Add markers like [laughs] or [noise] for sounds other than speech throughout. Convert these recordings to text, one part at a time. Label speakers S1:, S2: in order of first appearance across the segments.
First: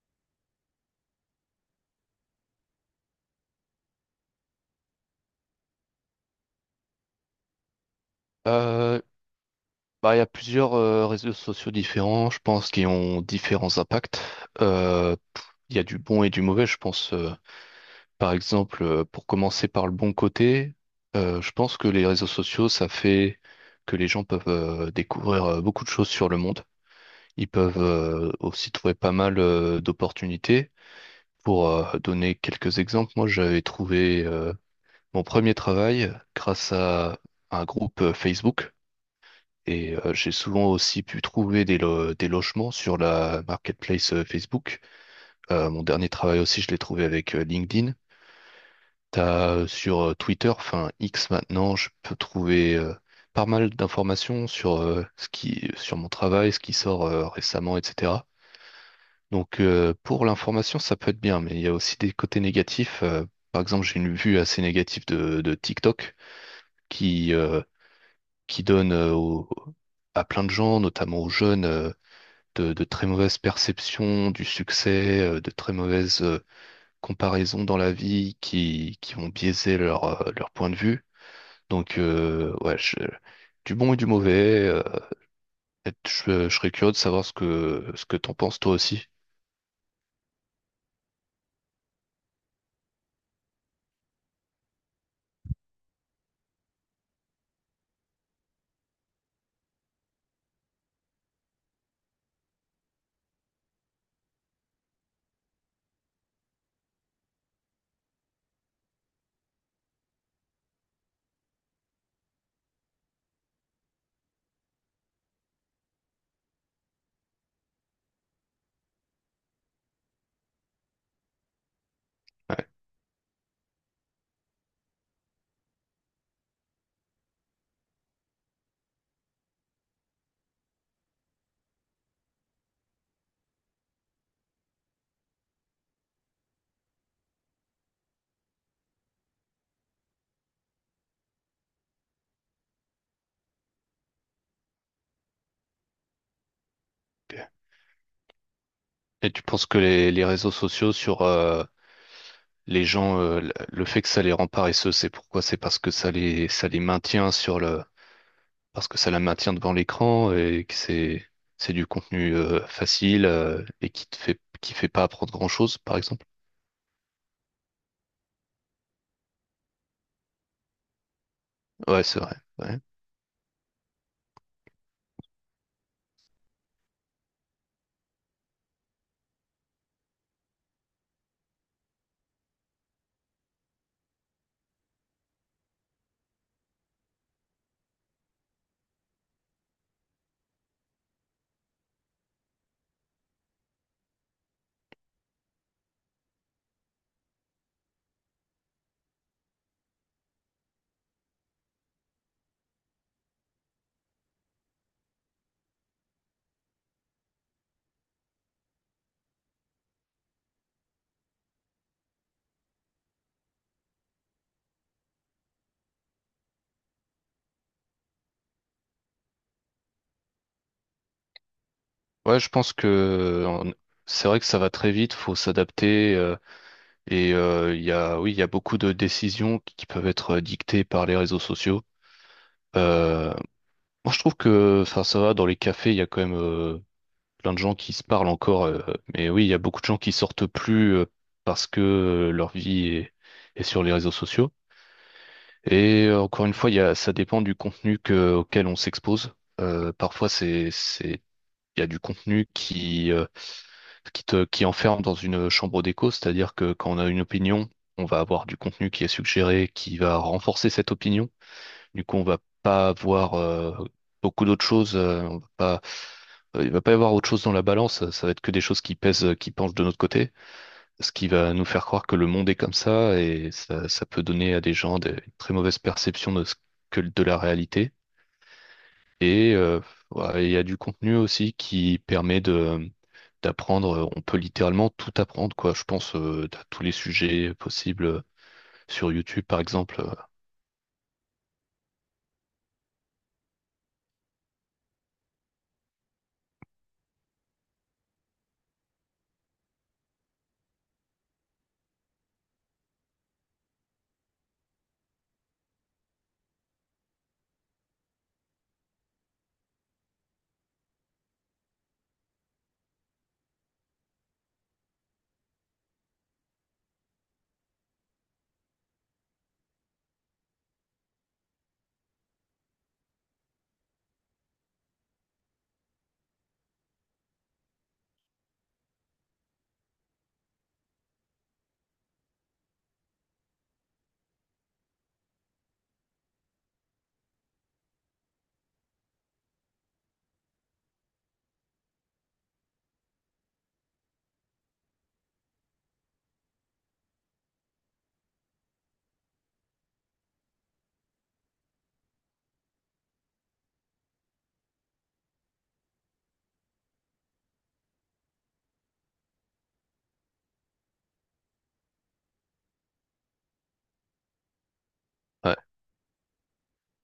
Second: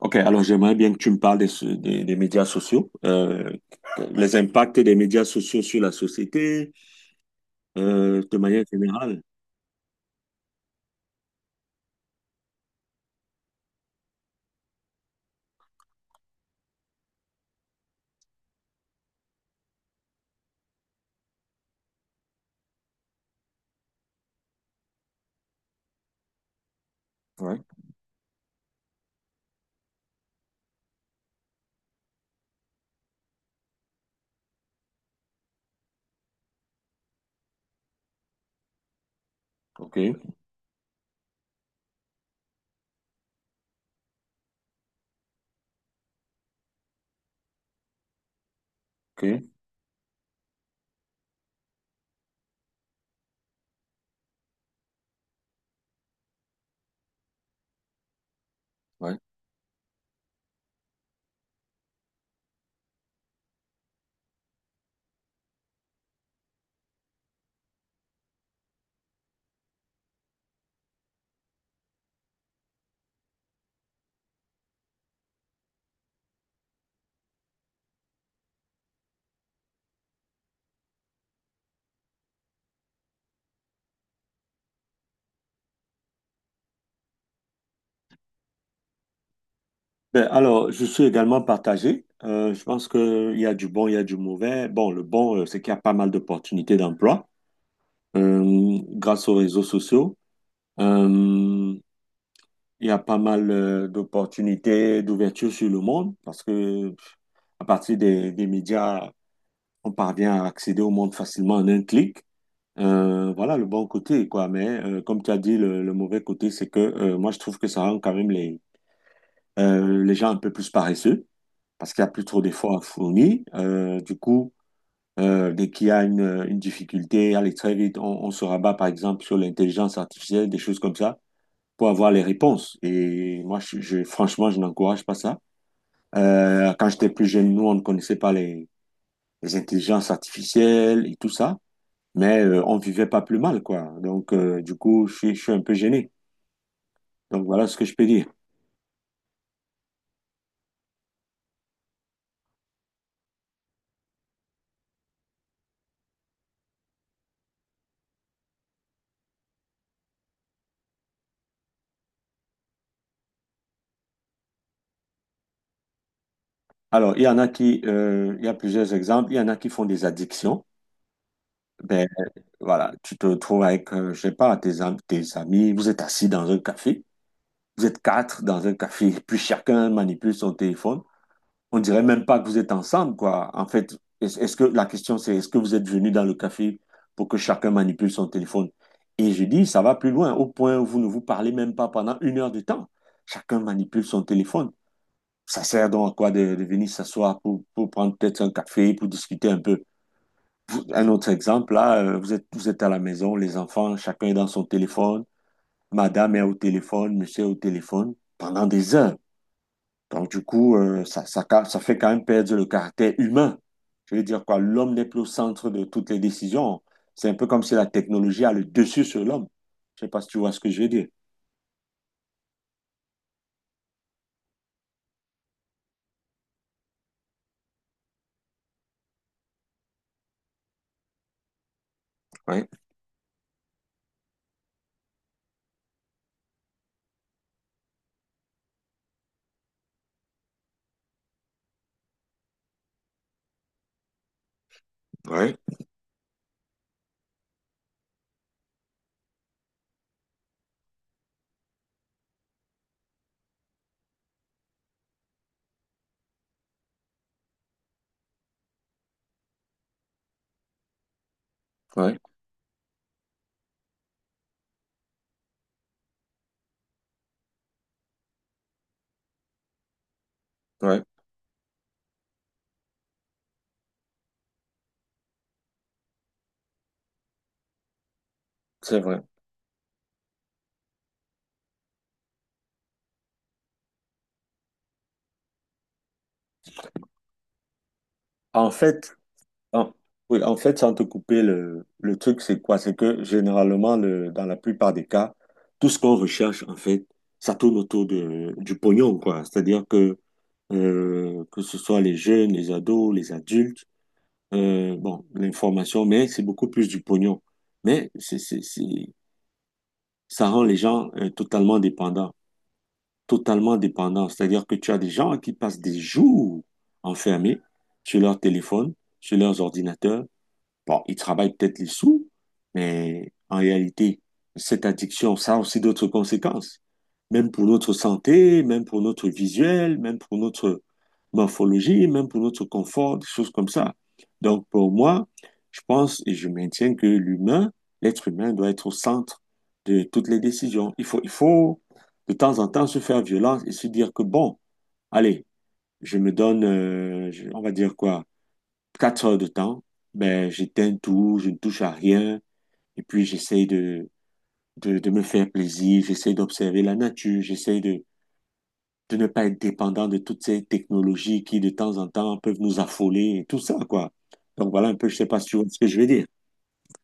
S1: Ok, alors j'aimerais bien que tu me parles des médias sociaux, les impacts des médias sociaux sur la société, de manière
S2: Euh,
S1: générale.
S2: il y a plusieurs réseaux sociaux différents, je pense, qui ont différents impacts. Euh, pff, il y a du bon et du mauvais, je pense. Par exemple, pour commencer par le bon côté, je pense que les réseaux sociaux, ça fait que les gens peuvent découvrir beaucoup de choses sur le monde. Ils
S1: Ouais,
S2: peuvent aussi trouver pas mal d'opportunités. Pour donner quelques exemples, moi, j'avais trouvé mon premier travail grâce à un groupe Facebook.
S1: ok,
S2: J'ai souvent aussi pu trouver des logements sur la marketplace Facebook. Mon dernier travail aussi, je l'ai trouvé avec LinkedIn.
S1: ok,
S2: T'as sur Twitter, enfin X maintenant, je peux trouver pas mal d'informations sur sur mon travail, ce qui sort récemment, etc.
S1: ouais.
S2: Pour l'information, ça peut être bien, mais il y a aussi des côtés négatifs. Par exemple, j'ai une vue assez négative de TikTok qui, euh, qui donne à plein de gens, notamment aux jeunes, de très mauvaises perceptions du succès, de très mauvaises comparaisons dans la vie qui ont biaisé leur, leur point de vue. Donc, euh, ouais, je- du bon et du mauvais. Je serais curieux de savoir ce que t'en penses toi aussi.
S1: Ben, alors, je suis également partagé. Je pense qu'il y a du bon, il y a du mauvais. Bon, le bon, c'est qu'il y a pas mal d'opportunités d'emploi grâce aux réseaux sociaux. Euh, il y a pas mal d'opportunités d'ouverture sur le monde parce que à partir des médias, on parvient à accéder au monde facilement en un clic. Voilà le bon côté, quoi. Mais comme tu as dit, le mauvais côté, c'est que moi, je trouve que ça rend quand même les gens un peu plus paresseux parce qu'il n'y a plus trop
S2: Ouais.
S1: d'efforts à fournir. Du coup, dès qu'il y a une difficulté, allez, très vite, on se rabat, par exemple, sur l'intelligence artificielle, des choses comme ça, pour avoir les réponses. Et moi, franchement, je n'encourage pas ça. Quand j'étais plus jeune, nous, on ne connaissait pas les intelligences artificielles et tout ça. Mais on vivait pas plus mal, quoi. Donc, du coup, je suis un peu gêné. Donc, voilà ce que je peux dire.
S2: Et tu penses que les réseaux sociaux sur les gens, le fait que ça les rend paresseux, c'est pourquoi? C'est parce que ça les maintient sur le, parce que ça la maintient devant l'écran et que c'est du contenu facile qui fait pas apprendre grand-chose, par exemple.
S1: Alors, il y a plusieurs exemples. Il y en a qui font des addictions.
S2: Ouais,
S1: Ben,
S2: c'est vrai. Ouais.
S1: voilà, tu te trouves avec, je sais pas, tes amis, vous êtes assis dans un café. Vous êtes quatre dans un café, puis chacun manipule son téléphone. On dirait même pas que vous êtes ensemble, quoi. En fait, est-ce que la question c'est est-ce que vous êtes venu dans le café pour que chacun manipule son téléphone? Et je dis, ça va plus loin, au point où vous ne vous parlez même pas pendant une heure de temps. Chacun manipule son téléphone. Ça sert donc à quoi de venir s'asseoir pour prendre peut-être un café, pour discuter un peu. Un autre exemple, là, vous êtes à la maison, les enfants, chacun est dans son téléphone, madame est au téléphone, monsieur est au téléphone, pendant des heures. Donc, du coup, ça fait quand même perdre le caractère humain. Je veux dire quoi, l'homme n'est plus au centre de toutes les décisions. C'est un peu comme si la technologie a le dessus sur l'homme. Je sais pas si tu vois ce que je veux dire.
S2: Ouais, je pense que c'est vrai que ça va très vite, faut s'adapter il y a oui, il y a beaucoup de décisions qui peuvent être dictées par les réseaux sociaux.
S1: Oui,
S2: Euh, Moi, je trouve que enfin ça va dans les cafés, il y a quand même plein de gens qui se parlent encore mais oui, il y a beaucoup de gens qui sortent plus parce que est sur les réseaux sociaux.
S1: oui,
S2: Encore une fois, ça dépend du contenu auquel on s'expose. Parfois, il y a du contenu qui enferme dans une chambre d'écho, c'est-à-dire que quand on a une opinion, on va avoir du contenu qui est suggéré, qui va renforcer cette opinion. Du
S1: ouais,
S2: coup, on va pas avoir beaucoup d'autres choses. On va pas, Il va pas y avoir autre chose dans la balance. Ça va être que des choses qui pèsent, qui penchent de notre côté,
S1: ouais,
S2: ce qui va nous faire croire que le monde est comme ça et ça, ça peut donner à des gens des une très mauvaises perceptions de ce que de la réalité.
S1: c'est vrai.
S2: Et euh, ouais, il y a du contenu aussi qui permet de d'apprendre. On peut littéralement tout apprendre, quoi. Je pense à tous les sujets possibles
S1: En
S2: sur
S1: fait,
S2: YouTube, par
S1: en,
S2: exemple.
S1: oui, en fait, sans te couper, le truc, c'est quoi? C'est que généralement, dans la plupart des cas, tout ce qu'on recherche, en fait, ça tourne autour de, du pognon, quoi. C'est-à-dire que ce soit les jeunes, les ados, les adultes, bon, l'information, mais c'est beaucoup plus du pognon. Mais ça rend les gens totalement dépendants, totalement dépendants. C'est-à-dire que tu as des gens qui passent des jours enfermés sur leur téléphone, sur leurs ordinateurs. Bon, il travaille peut-être les sous, mais en réalité, cette addiction, ça a aussi d'autres conséquences. Même pour notre santé, même pour notre visuel, même pour notre morphologie, même pour notre confort, des choses comme ça. Donc, pour moi, je pense et je maintiens que l'être humain doit être au centre de toutes les décisions. Il faut de temps en temps se faire violence et se dire que bon, allez, je me donne, je- on va dire quoi, quatre heures de temps, ben, j'éteins tout, je ne touche à rien, et puis j'essaye de me faire plaisir, j'essaye d'observer la nature, j'essaye de ne pas être dépendant de toutes ces technologies qui, de temps en temps, peuvent nous affoler et tout ça, quoi. Donc voilà un peu, je sais pas si
S2: Ouais,
S1: tu vois ce que je veux dire.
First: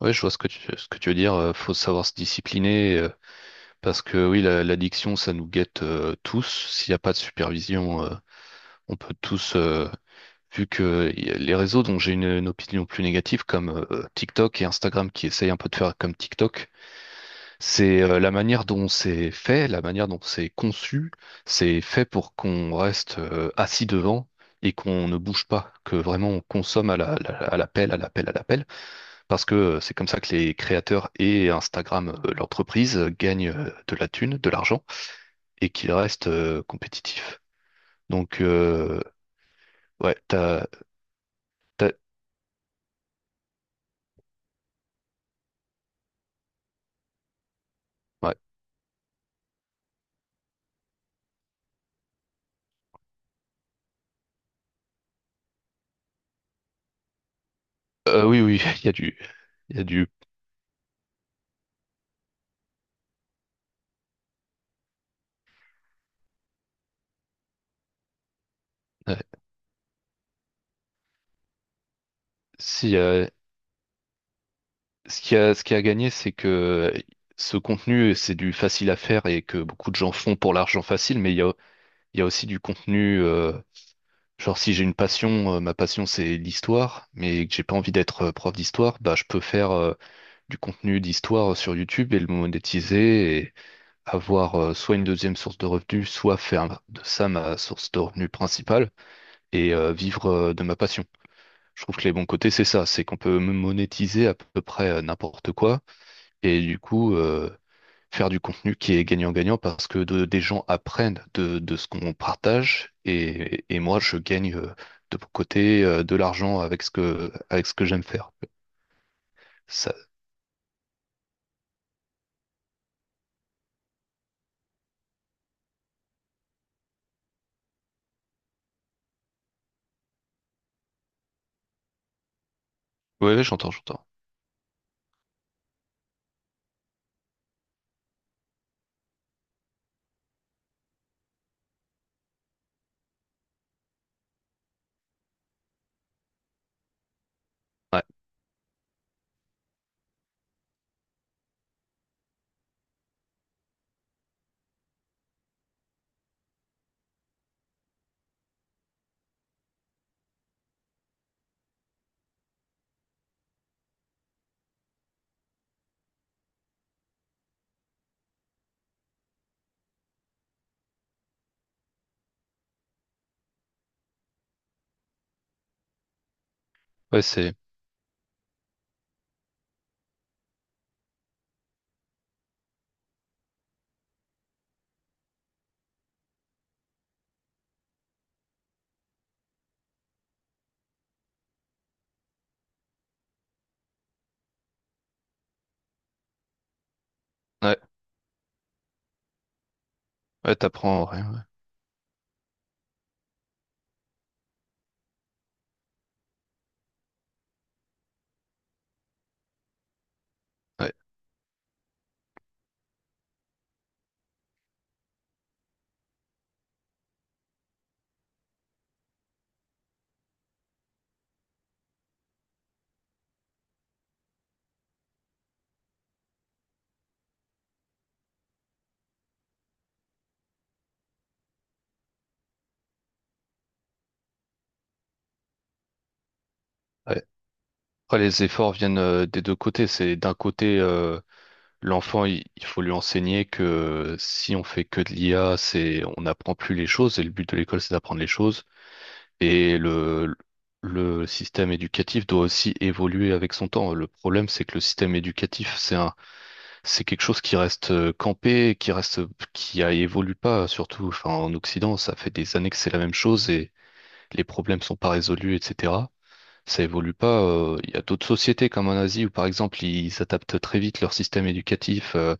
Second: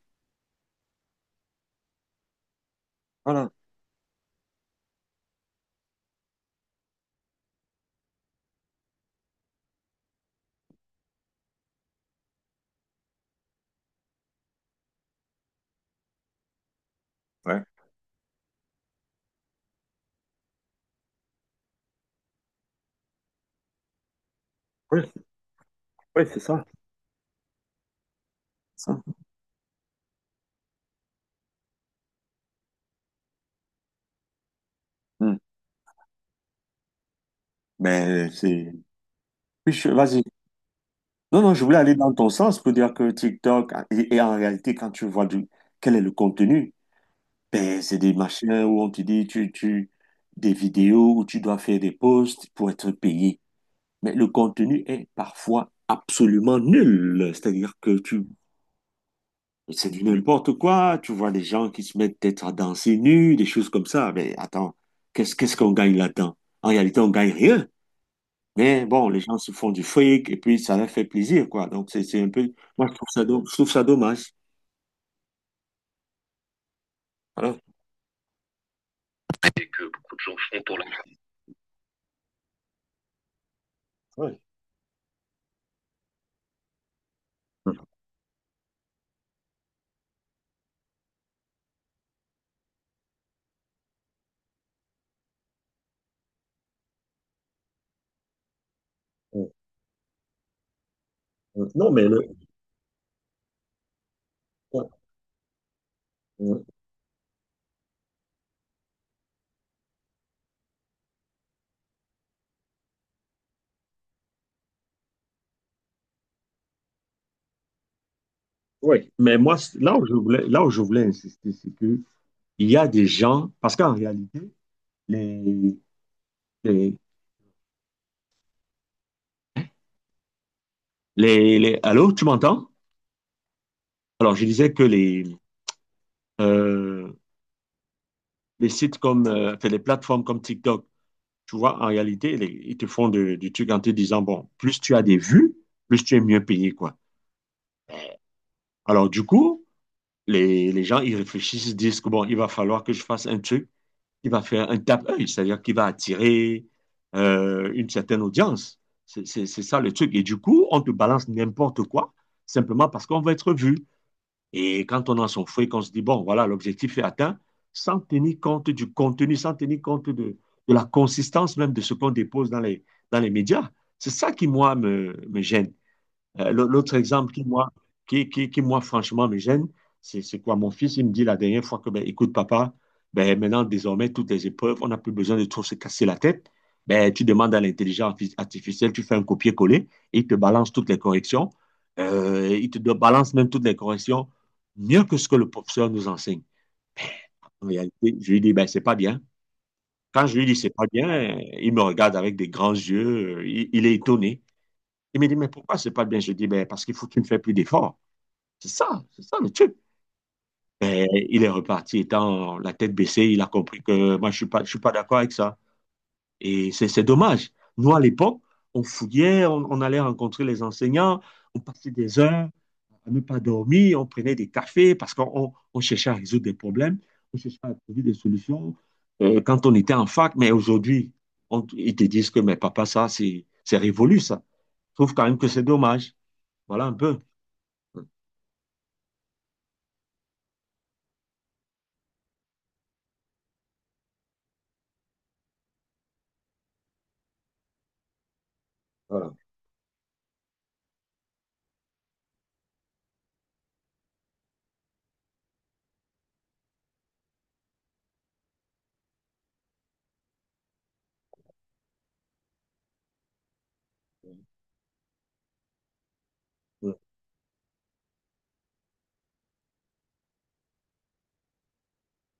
S2: ouais, je vois ce que tu veux dire. Faut savoir se discipliner
S1: Voilà.
S2: parce que oui, l'addiction, ça nous guette tous. S'il n'y a pas de supervision, on peut tous vu que y a les réseaux dont j'ai une opinion plus négative, comme TikTok et Instagram qui essayent un peu de faire comme TikTok,
S1: Ouais.
S2: c'est la manière dont c'est fait, la manière dont c'est conçu, c'est fait pour qu'on reste assis devant et qu'on ne bouge pas, que vraiment on consomme à l'appel, à l'appel, à l'appel,
S1: Ça.
S2: parce que c'est comme ça que les créateurs et Instagram, l'entreprise, gagnent de la thune, de l'argent,
S1: Hmm.
S2: et qu'ils restent compétitifs.
S1: Ben,
S2: Donc,
S1: c'est...
S2: euh, ouais,
S1: Vas-y.
S2: t'as,
S1: Non, non, je voulais aller
S2: t'as-
S1: dans ton sens pour dire que TikTok, et en réalité, quand tu vois quel est le contenu. Ben, c'est des
S2: ouais.
S1: machins où on te dit, des vidéos où tu dois faire des posts pour être payé. Mais le contenu est parfois absolument nul.
S2: Oui, oui, [laughs] il y a du, il y a
S1: C'est du
S2: du.
S1: n'importe quoi. Tu vois des gens qui se mettent peut-être à danser nus, des choses comme ça. Mais attends, qu'est-ce qu'on gagne là-dedans? En réalité, on gagne rien. Mais bon, les
S2: Ouais.
S1: gens se font du fric et puis ça leur fait plaisir, quoi. Donc, c'est un peu, moi,
S2: Si,
S1: je trouve ça dommage.
S2: ce ce qui a gagné, c'est que ce
S1: Voilà.
S2: contenu, c'est du facile à faire et que
S1: Que
S2: beaucoup de gens
S1: beaucoup de gens
S2: font pour
S1: font pour
S2: l'argent
S1: le.
S2: facile, mais il y a aussi du contenu.
S1: Ouais.
S2: Genre, si j'ai une passion, ma passion, c'est l'histoire, mais que j'ai pas envie d'être prof d'histoire, bah, je peux faire du contenu d'histoire sur YouTube et le monétiser et avoir soit une deuxième source de revenus, soit faire de ça ma source de revenus principale
S1: Euh,
S2: vivre de ma passion. Je
S1: Non,
S2: trouve
S1: mais
S2: que les
S1: le-
S2: bons côtés, c'est ça, c'est qu'on peut monétiser à peu près n'importe quoi et
S1: ouais.
S2: faire du contenu qui est gagnant-gagnant parce que des gens apprennent de ce qu'on partage, et moi je gagne de mon côté de l'argent avec ce que j'aime faire.
S1: Oui, mais moi,
S2: Ça,
S1: là où je voulais insister, c'est que il y a des gens, parce qu'en réalité, les, les, Allô, tu m'entends?
S2: ouais, ouais, j'entends, j'entends.
S1: Alors, je disais que les, euh, les plateformes comme TikTok, tu vois, en réalité, ils te font du truc en te disant, bon, plus tu as des vues, plus tu es mieux payé, quoi.
S2: Ouais,
S1: Alors, du coup, les gens, ils réfléchissent, ils disent que, bon, il va falloir que je fasse un truc qui va faire un tape-œil, c'est-à-dire qui va attirer une certaine audience. C'est ça le truc. Et du coup, on te balance n'importe quoi, simplement parce qu'on va être vu. Et quand on a son fouet, qu'on se dit, bon, voilà, l'objectif est atteint, sans tenir compte du contenu, sans tenir compte de la consistance même de ce qu'on dépose dans dans les médias. C'est ça qui, moi, me gêne. L'autre
S2: ouais,
S1: exemple
S2: c'est
S1: qui, moi, franchement, me gêne, c'est quoi? Mon fils, il me dit la dernière fois que, ben, écoute, papa, ben, maintenant, désormais, toutes les épreuves, on n'a plus besoin de trop se casser la tête. Ben, tu demandes à l'intelligence artificielle, tu fais un copier-coller, et il te balance toutes les corrections. Il te balance même toutes les corrections mieux que ce que le professeur nous enseigne. En
S2: ouais,
S1: réalité, je lui dis, ben, c'est pas bien. Quand je lui
S2: ouais,
S1: dis, c'est pas bien,
S2: t'apprends, ouais, ouais,
S1: il me regarde avec des grands yeux, il est étonné. Il me dit, mais pourquoi c'est pas bien? Je dis, ben, parce qu'il faut que tu ne fais plus d'efforts. C'est ça le truc.
S2: ouais.
S1: Mais il est reparti étant la tête baissée, il a compris que moi je suis pas d'accord avec ça. Et c'est dommage. Nous, à l'époque, on fouillait, on allait rencontrer les enseignants, on passait des heures à ne pas dormir, on prenait des cafés parce on cherchait à résoudre des problèmes, on cherchait à trouver des solutions quand on était en fac. Mais aujourd'hui, ils te disent que, mais papa, ça, c'est révolu, ça. Je trouve quand même que c'est dommage. Voilà un peu.
S2: Ouais. Après, les efforts viennent des deux côtés. C'est d'un côté, il faut lui enseigner que si on fait que de l'IA, on n'apprend plus les choses. Et le but de l'école, c'est d'apprendre les choses.
S1: Voilà.
S2: Et le, le système éducatif doit aussi évoluer avec son temps. Le problème, c'est que le système éducatif, c'est quelque chose qui reste campé, qui reste, qui a- évolue pas, surtout, enfin, en Occident, ça fait des années que c'est la même chose et les problèmes sont pas résolus, etc. Ça évolue pas. Il y a d'autres sociétés comme en Asie où, par exemple, ils adaptent très vite leur système éducatif.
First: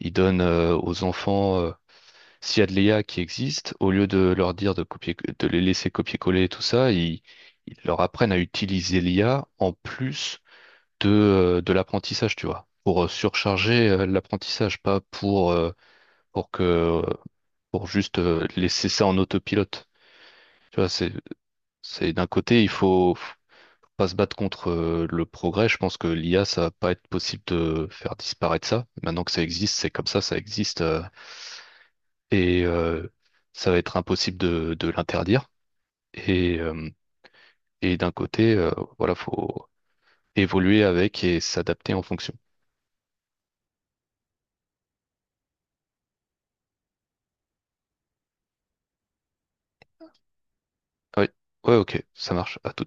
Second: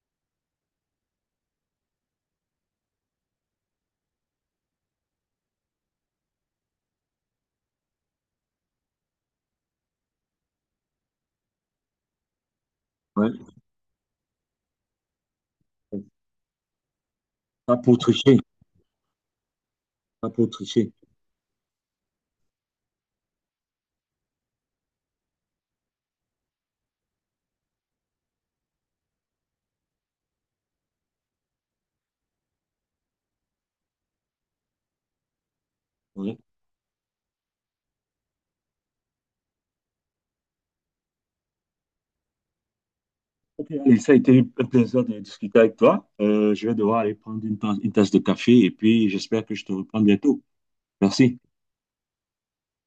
S2: Ils donnent aux enfants, s'il y a de l'IA qui existe, au lieu de leur dire de copier, de les laisser copier-coller et tout ça, ils leur apprennent à utiliser l'IA en plus de l'apprentissage, tu vois, pour
S1: Ouais.
S2: surcharger l'apprentissage, pas pour, pour que,
S1: Pas
S2: pour
S1: pour
S2: juste
S1: tricher,
S2: laisser ça en autopilote.
S1: pas pour
S2: Tu vois,
S1: tricher.
S2: c'est d'un côté, il faut pas se battre contre le progrès. Je pense que l'IA, ça va pas être possible de faire disparaître ça. Maintenant que ça existe, c'est comme ça existe. Et euh, Ça va être impossible de l'interdire.
S1: Ouais.
S2: Et, euh, D'un côté, voilà, faut évoluer avec et s'adapter en fonction.
S1: Ok, allez, ça a été un plaisir de discuter avec toi. Je vais devoir aller prendre une tasse de café et puis j'espère que je te reprends bientôt.
S2: Oui,
S1: Merci.
S2: ouais, ok, ça marche. À tout